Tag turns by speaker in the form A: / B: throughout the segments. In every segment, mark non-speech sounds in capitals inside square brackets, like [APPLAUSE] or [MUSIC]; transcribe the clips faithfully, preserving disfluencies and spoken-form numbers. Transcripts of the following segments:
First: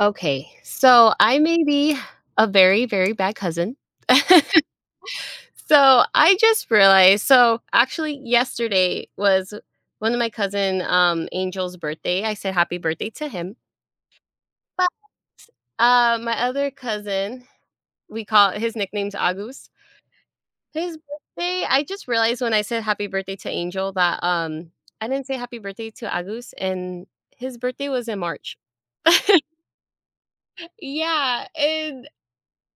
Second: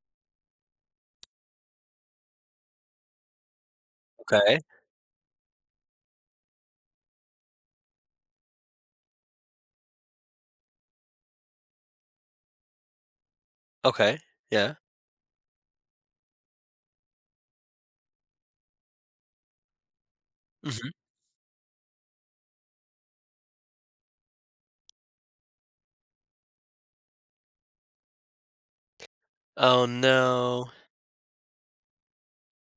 A: Okay, so I may be a very, very bad cousin. [LAUGHS]
B: Okay,
A: So I just realized, so actually yesterday was one of my cousin, um, Angel's birthday. I said happy birthday to him,
B: okay, yeah.
A: but, uh, my other cousin, we call his nickname's Agus.
B: Mhm.
A: His birthday, I just realized when I said happy birthday to Angel that, um, I didn't say happy birthday to Agus, and his birthday was in March. [LAUGHS]
B: Oh, no.
A: Yeah, and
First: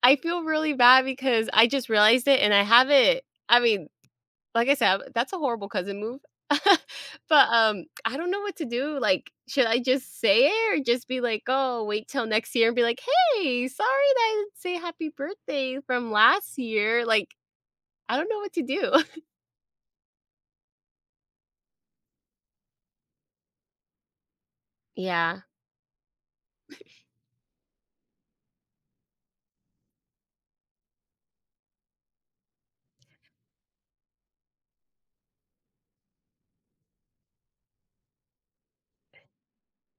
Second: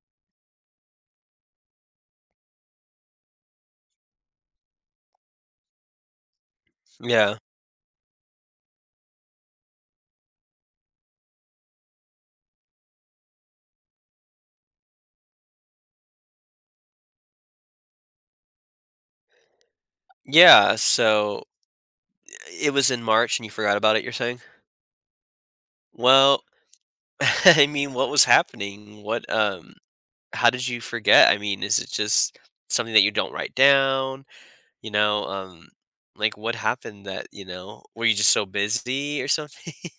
A: I feel really bad because I just realized it and I haven't I mean, like I said, that's a horrible cousin move. [LAUGHS]
B: Yeah.
A: But, um, I don't know what to do, like, should I just say it or just be like, "Oh, wait till next year," and be like, "Hey, sorry that I didn't say happy birthday from last year." Like, I don't know what to do. [LAUGHS]
B: Yeah, so it was in March and you forgot about it, you're saying?
A: Yeah.
B: Well, [LAUGHS] I mean, what was happening? What, um how did you forget? I mean, is it just something that you don't write down? You know, um, like, what happened that, you know were you just so busy or something? [LAUGHS]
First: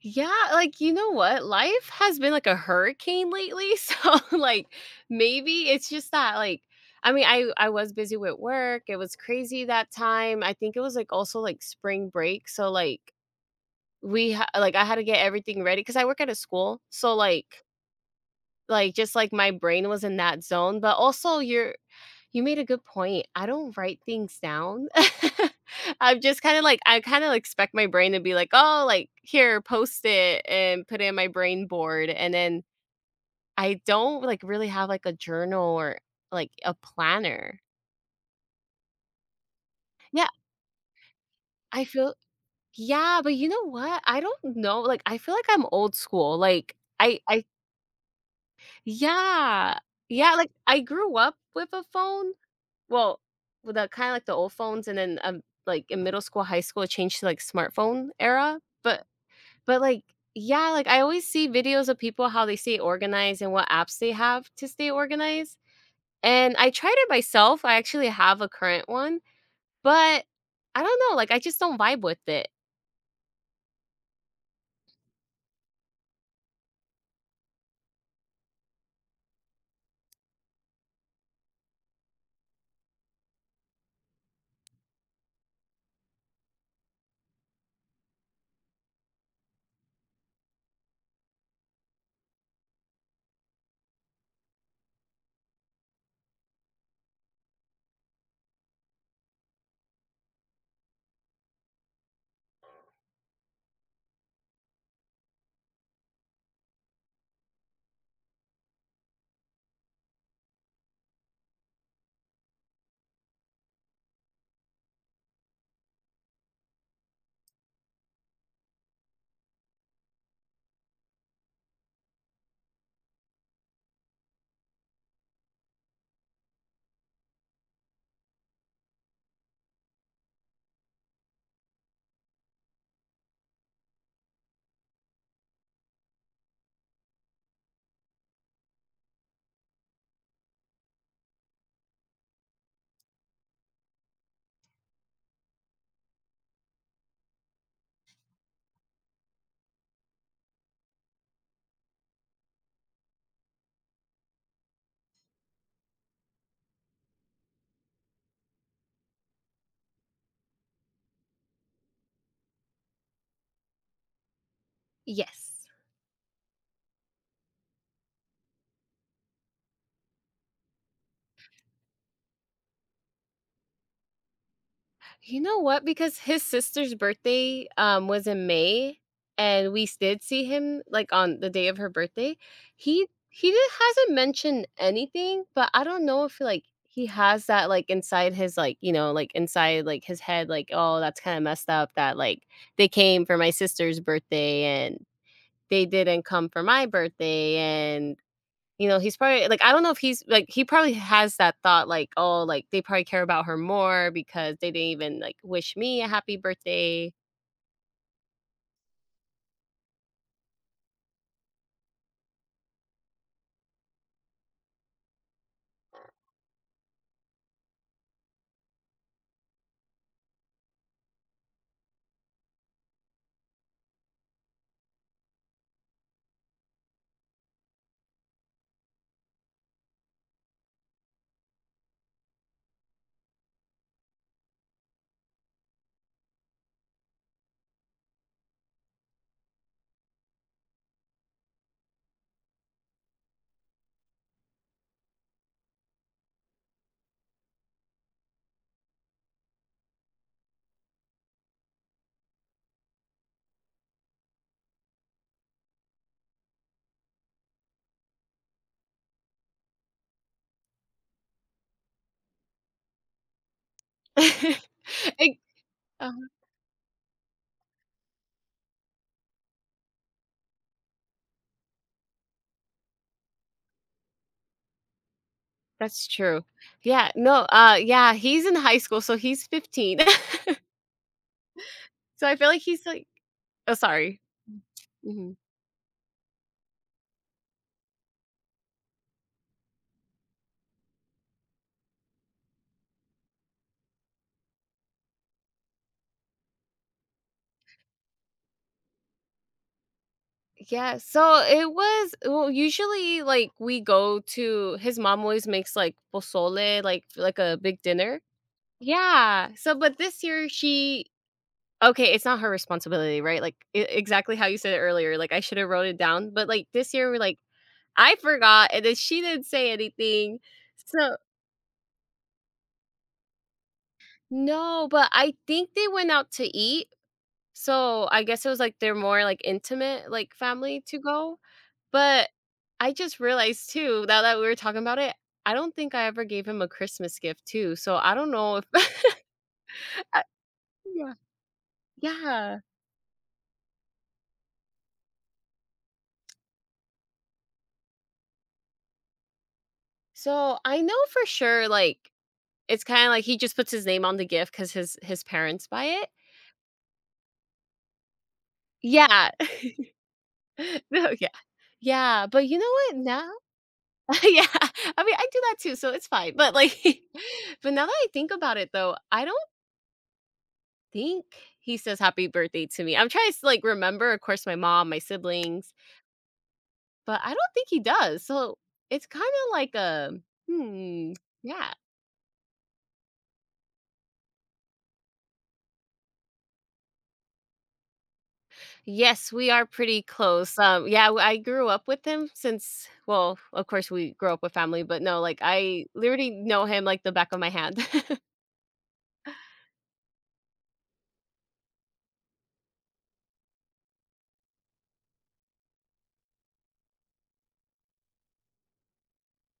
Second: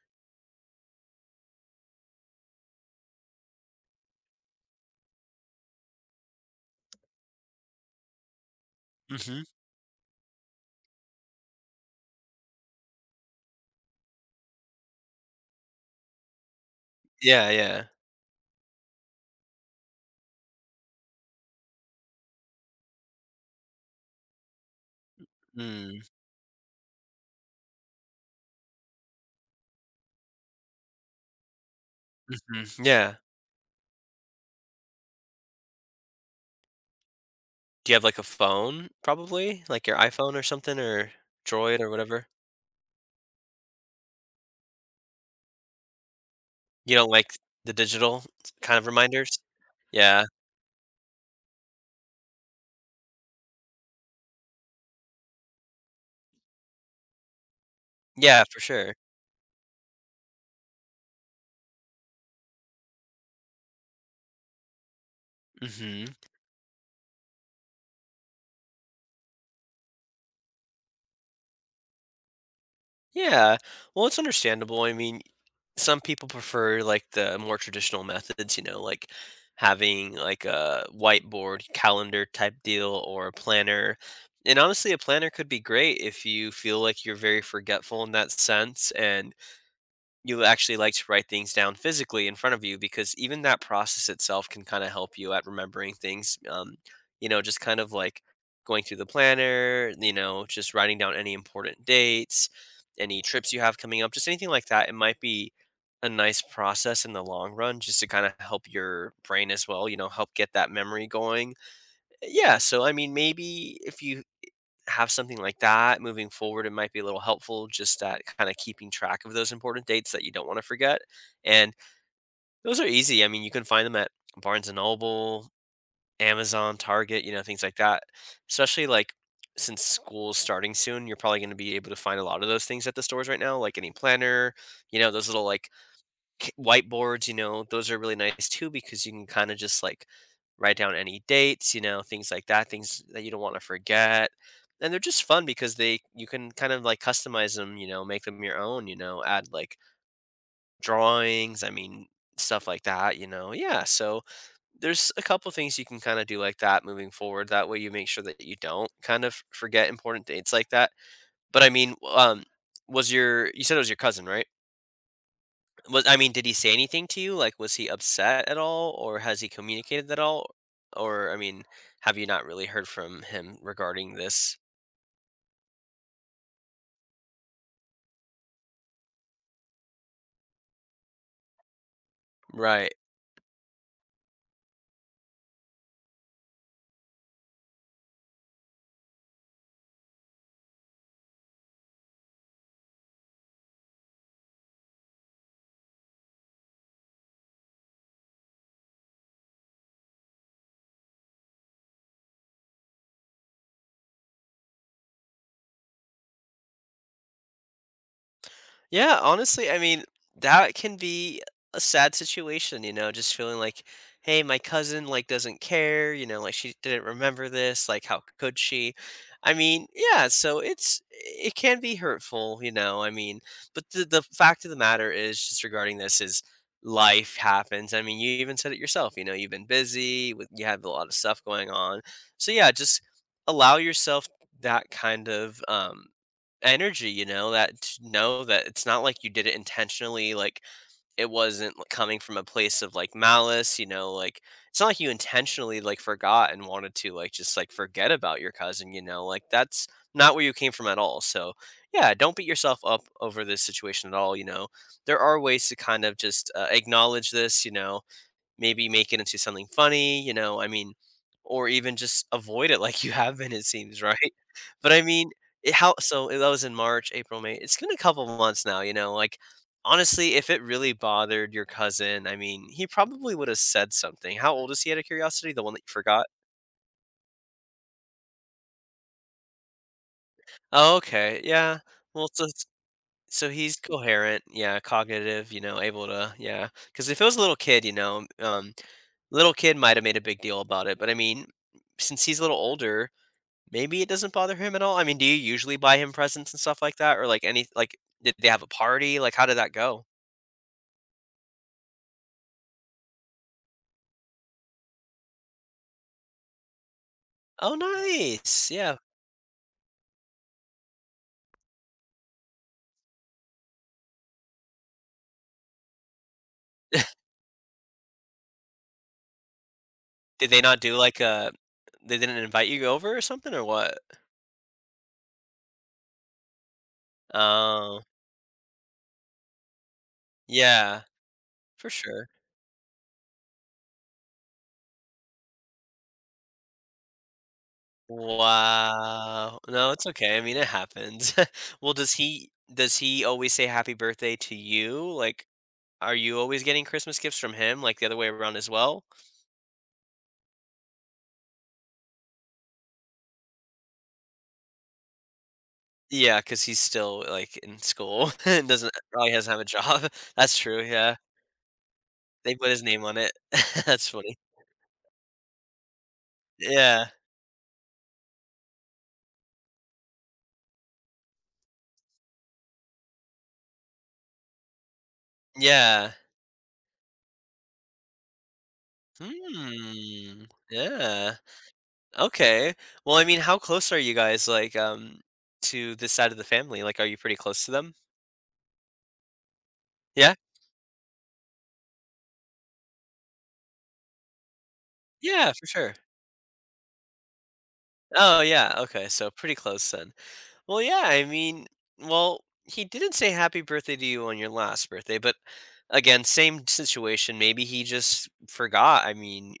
A: Yeah, like, you know what? Life has been like a hurricane lately, [LAUGHS] so, like, maybe it's just that, like I mean, I I was busy with work, it was
B: Mhm.
A: crazy that time, I think it was, like, also, like, spring break, so, like, we ha like, I had to get everything ready because I work at a school, so,
B: Yeah,
A: like
B: yeah.
A: like, just, like, my brain was in that zone, but also you're you made a good point. I don't write things down. [LAUGHS]
B: Mm,
A: I'm just kinda like I kinda like, expect my brain to be like, "Oh, like, here, post it and put it in my brain board," and then
B: mhm, yeah.
A: I don't, like, really have, like, a journal or, like, a planner.
B: Do you have, like, a phone, probably? Like your
A: Yeah,
B: iPhone or something or Droid
A: I
B: or
A: feel
B: whatever?
A: yeah, but you know what? I don't know, like, I feel like I'm old school, like,
B: You don't
A: I
B: like
A: I
B: the digital kind of reminders?
A: Yeah.
B: Yeah.
A: Yeah, like, I grew up with a phone Well, with the kinda like the old phones and then, um, like, in middle school, high school, it changed to, like, smartphone
B: Yeah, for
A: era,
B: sure.
A: but but, like yeah, like, I always see videos of people how they stay organized and what apps they have to stay organized,
B: Mhm.
A: and I tried it myself, I actually have a current one, but I don't know, like, I just don't vibe with it.
B: Yeah. Well, it's understandable. I mean, some people prefer, like, the more traditional methods, you know, like, having, like, a whiteboard calendar type deal or a planner, and honestly, a planner could be great if you feel like you're very forgetful in that sense and you actually like to write things down physically in front of you because even that process itself can kind of help you at remembering things. Um, you know, just kind of like going through the planner, you know, just writing down any important dates, any trips you have coming up, just anything like that. It might be a nice process in the long run just to kind of help your brain as well, you know, help get that memory going. Yeah. So, I mean, maybe if you have something like that moving forward, it might be a little helpful just at kind of keeping track of those important dates that you don't want to forget. And those are easy. I mean, you can find them at Barnes and Noble, Amazon, Target, you know, things like that. Especially like since school's starting soon, you're probably going to be able to find a lot of those things at the stores right now, like any planner, you know, those little like c- whiteboards, you know, those are really nice too because you can kind of just like write down any dates, you know, things like that, things that you don't want to forget. And they're just fun because they you can kind of like customize them, you know, make them your own, you know, add like drawings, I mean, stuff like that, you know. Yeah, so there's a couple things you can kind of do like that moving forward. That way you make sure that you don't kind of forget important dates like that. But I mean, um was your you said it was your cousin, right?
A: Yes.
B: Was I mean, did he say anything to you? Like, was he upset at all, or has he communicated at all? Or I mean, have you not really heard from him regarding this?
A: You know what? Because his sister's birthday um was in May and we did see him like on the day of her birthday.
B: Right.
A: He he did, hasn't mentioned anything, but I don't know if like he has that like inside his like, you know, like inside like his head like, oh, that's kind of messed up that like they came for my sister's birthday and they didn't come for my birthday and you know, he's probably like, I don't know if he's like, he probably has that thought, like, oh, like they probably care about her more because they didn't even like wish me a happy birthday.
B: Yeah, honestly, I mean, that can be a sad situation, you know, just feeling like, hey, my cousin like doesn't care, you know, like she didn't remember this, like how could she? I mean, yeah, so it's it can be hurtful, you know. I mean, but the the fact of the matter is just regarding this is life happens. I mean, you even said it yourself, you know, you've been busy with you have a lot of stuff going on. So yeah, just allow yourself that kind of um energy, you know, that to know that it's not like you did it intentionally, like, it wasn't, like, coming from a place of, like, malice, you know, like, it's not like you intentionally, like, forgot and wanted to, like, just, like, forget about your cousin, you know, like, that's not where you came from at all, so, yeah, don't beat yourself up over this situation at all, you know, there are ways to kind of just, uh, acknowledge this, you know, maybe make it into something funny, you know, I mean, or even just avoid it [LAUGHS] like you have been, it seems, right? [LAUGHS]
A: [LAUGHS]
B: But I mean,
A: Like,
B: it, how
A: uh,
B: so that was in March, April, May. It's been a couple months now, you know, like honestly, if it really bothered your cousin, I mean, he probably would have said something. How old is he out of curiosity? The one that you
A: that's
B: forgot?
A: true. Yeah, no, uh, yeah, he's in high school, so he's fifteen. [LAUGHS]
B: Oh, okay. Yeah.
A: So
B: Well,
A: I
B: so
A: feel like
B: it's-
A: he's like,
B: so
A: oh,
B: he's
A: sorry.
B: coherent, yeah,
A: Mhm.
B: cognitive, you know, able to, yeah. Because if it was a little kid, you know, um, little kid might have made a big deal about it, but I mean, since he's a little older, maybe it doesn't bother him at all. I mean, do you usually buy him presents and stuff like that? Or like any like did they have a party? Like how did that go?
A: Yeah, so it was well, usually like we go to his mom always makes like pozole, like like a
B: Oh,
A: big dinner.
B: nice. Yeah.
A: Yeah. So but this year she— okay, it's not her responsibility, right? Like, e exactly how you said it earlier, like, I shoulda wrote it down, but, like, this year we're like, "I forgot," and then she didn't say anything,
B: Did they not do
A: so.
B: like a they didn't invite you over or something or what?
A: No, but I think they went out to eat,
B: Oh,
A: so I guess it was, like, they're more, like, intimate, like, family to
B: yeah,
A: go,
B: for sure.
A: but I just realized too, now that we were talking about it, I don't think I ever gave him a Christmas gift too, so I don't know if
B: Wow. No, it's
A: [LAUGHS] I
B: okay. I mean, it
A: Yeah.
B: happens. [LAUGHS] Well, does he
A: Yeah.
B: does he always say happy birthday to you? Like, are you always getting Christmas gifts from him, like the other way around as well?
A: So, I know for sure, like, it's kinda like he just puts his name on the gift because his his parents buy it.
B: Yeah, cause he's still, like, in school [LAUGHS] and doesn't
A: Yeah.
B: probably doesn't have a
A: [LAUGHS]
B: job. [LAUGHS] That's true,
A: No,
B: yeah.
A: yeah. Yeah, but
B: They
A: you know
B: put his
A: what,
B: name on
A: now
B: it. [LAUGHS] That's
A: [LAUGHS]
B: funny.
A: yeah, I mean, I do that too, so it's fine, but, like
B: Yeah.
A: [LAUGHS] but now that I think about it, though, I don't think he says happy birthday to me. I'm trying to, like, remember, of course, my mom, my siblings,
B: Yeah.
A: but I don't think he does, so it's kinda like a
B: Hmm.
A: hmm,
B: Yeah.
A: yeah.
B: Okay. Well, I mean, how close are you guys, like, um, to this side of the family? Like, are you pretty close to them?
A: Yes, we are pretty
B: Yeah?
A: close. Um, yeah, w I grew up with him since well, of course, we grew up with family, but no, like,
B: Yeah, for
A: I
B: sure.
A: literally know him like the back of my hand. [LAUGHS]
B: Oh, yeah, okay, so pretty close then. Well, yeah, I mean, well, he didn't say happy birthday to you on your last birthday, but again, same situation. Maybe he just forgot. I mean,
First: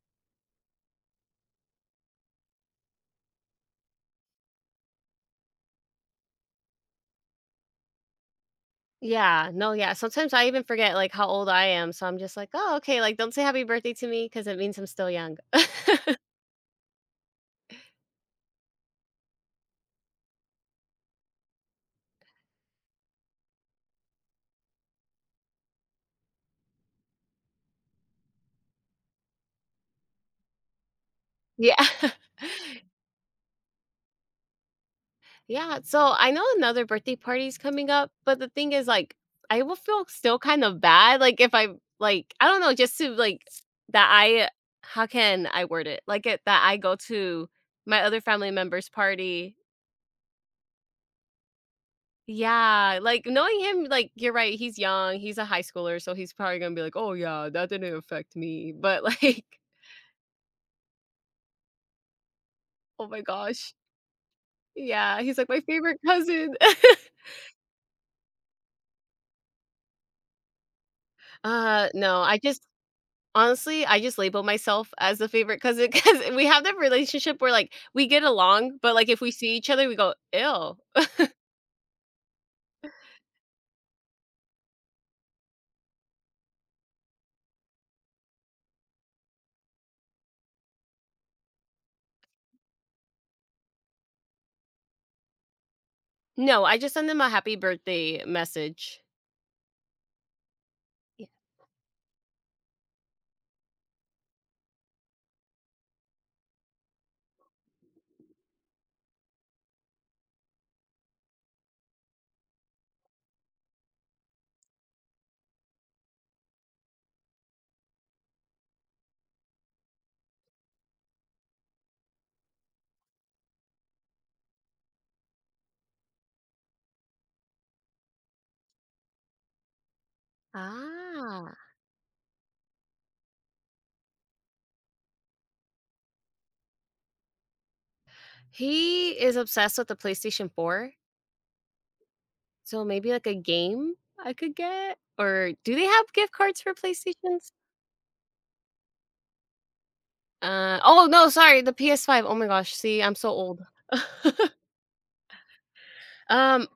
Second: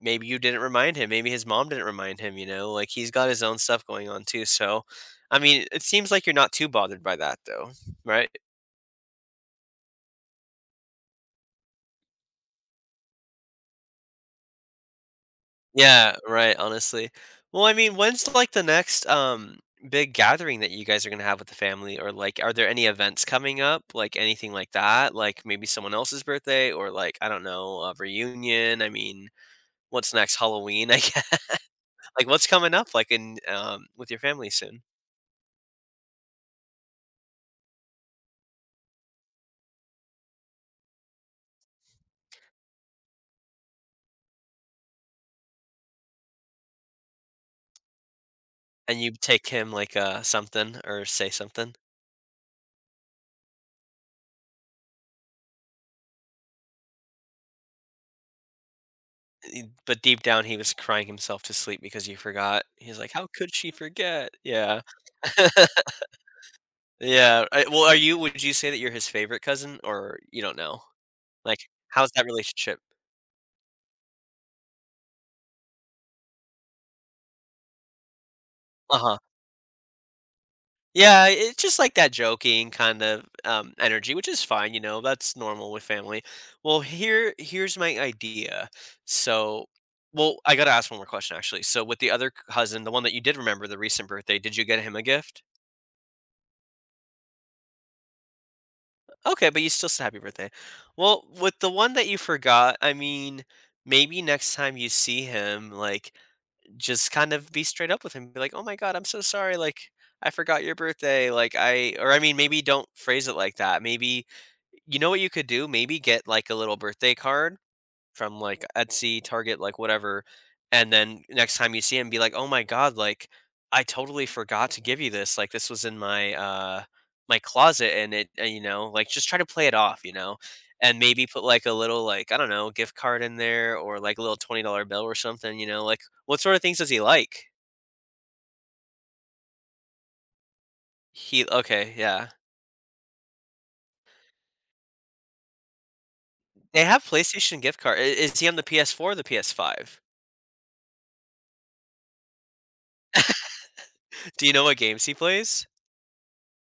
B: maybe you didn't remind him. Maybe his mom didn't remind him, you know? Like he's got his own stuff going on too. So, I mean, it seems like you're not too bothered by that though, right?
A: Yeah, no, yeah, sometimes I even forget, like, how old I am, so I'm just like, "Oh, okay," like, "Don't say happy birthday to me because it means I'm still young."
B: Yeah,
A: [LAUGHS]
B: right, honestly. Well, I mean, when's, like, the next, um, big gathering that you guys are gonna have with the family? Or, like, are there any events coming up? Like, anything like that? Like, maybe someone else's birthday or, like, I don't know, a reunion? I mean, what's next? Halloween, I guess?
A: Yeah.
B: [LAUGHS]
A: [LAUGHS]
B: Like, what's coming up, like, in, um with your family soon?
A: Yeah, so I know another birthday party is coming up, but the thing is like I will feel still kind of bad like if I like I don't know just to like that I how can I word it? Like it that I go to my other family member's
B: And you take
A: party.
B: him, like, uh, something or say something?
A: Yeah, like knowing him like you're right, he's young, he's a high schooler, so he's probably going to be like, "Oh yeah, that didn't affect me." But like, [LAUGHS]
B: But deep down, he was crying himself to sleep because you forgot. He's
A: oh
B: like,
A: my
B: "How could she
A: gosh.
B: forget?" Yeah.
A: Yeah, he's like my
B: [LAUGHS]
A: favorite cousin. [LAUGHS]
B: Yeah, I well, are you would you say that you're his favorite cousin, or you don't know? Like,
A: uh
B: how's
A: no,
B: that
A: I just—
B: relationship?
A: honestly, I just label myself as the favorite cousin because [LAUGHS] we have that relationship where, like, we get along, but, like,
B: Uh-huh.
A: if we see each other, we go, "Ew."
B: Yeah, it's just like that joking kind of, um, energy, which is fine, you know, that's normal with family. Well, here here's my idea. So well, I gotta ask one more question, actually. So with the other cousin, the one that you did remember, the recent birthday, did you get him a gift?
A: No, I just send them a happy birthday message.
B: Okay, but you still said happy birthday. Well,
A: Yeah.
B: with the one that you forgot, I mean, maybe next time you see him, like, just kind of be straight up with him, be like, "Oh my god, I'm so sorry, like, I forgot your birthday, like, I" or I mean, maybe don't phrase it like that, maybe you know what you could do? Maybe get, like, a little birthday card from, like, Etsy, Target, like, whatever, and then next time you see him, be like, "Oh my god, like, I totally forgot to give you this, like, this was in my, uh, my closet, and it" and, you know, like, just try to play it off, you know, and maybe put,
A: Ah.
B: like, a little, like, I don't know, gift card in there or, like, a little twenty dollars bill or something, you know, like, what sort of things does he like?
A: He is obsessed with the PlayStation four,
B: He Okay, yeah.
A: so maybe, like, a game I could get? Or do they have gift cards for
B: They have
A: PlayStations?
B: PlayStation gift card I is he on the P S four or the P S five?
A: Uh, oh, no, sorry, the P S five. Oh my gosh, see, I'm so old. [LAUGHS]
B: [LAUGHS] Do you know what games he plays?
A: Um,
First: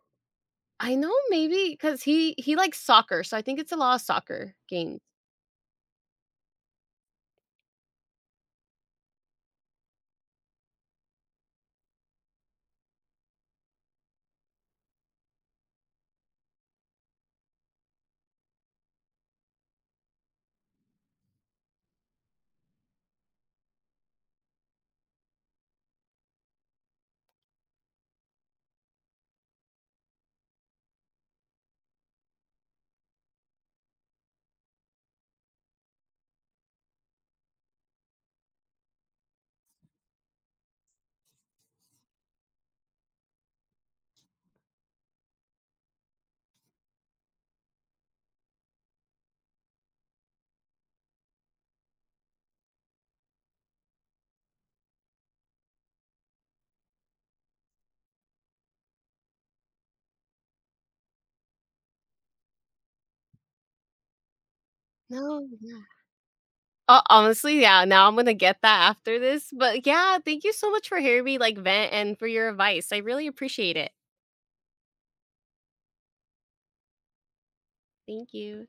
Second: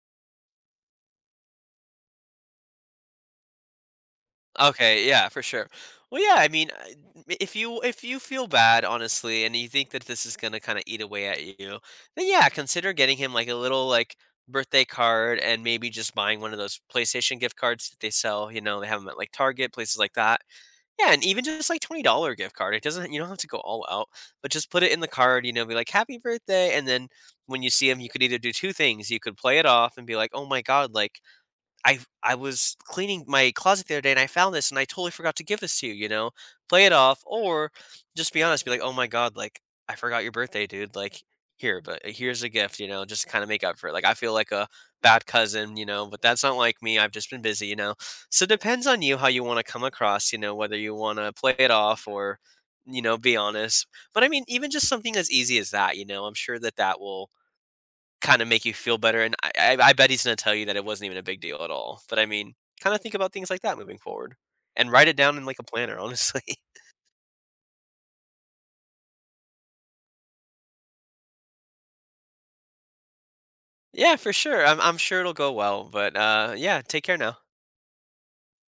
A: I know maybe because he he likes soccer, so I think it's a lot of soccer games.
B: Okay, yeah, for sure. Well, yeah, I mean, I- m- if you if you feel bad, honestly, and you think that this is gonna kind of eat away at you, then yeah, consider getting him like a little like birthday card, and maybe just buying one of those PlayStation gift cards that they sell. You know, they have them at like Target, places like that. Yeah, and even just like twenty dollar gift card. It doesn't you don't have to go all out, but just put it in the card. You know, be like happy birthday, and then when you see him, you could either do two things. You could play it off and be like, oh my god, like I I was cleaning my closet the other day and I found this and I totally forgot to give this to you, you know? Play it off or just be honest, be like, "Oh my god, like I forgot your birthday, dude. Like here, but uh, here's a gift, you know, just to kind of make up for it." Like I feel like a bad cousin, you know, but that's not like me. I've just been busy, you know. So it depends on you how you want to come across, you know, whether you want to play it off or you know, be honest. But I mean, even just something as easy as that, you know, I'm sure that that will kind of make you feel better. And I, I, I bet he's going to tell you that it wasn't even a big deal at all. But I mean, kind of think about things like that moving forward and write it down in
A: No,
B: like a
A: yeah.
B: planner, honestly.
A: Uh, honestly, yeah, now I'm gonna get that after this, but yeah, thank you so much for hearing me, like, vent and for your advice. I really appreciate it.
B: [LAUGHS] yeah, for sure. I'm, I'm sure it'll go well. But uh, yeah, take care now.
A: Thank you.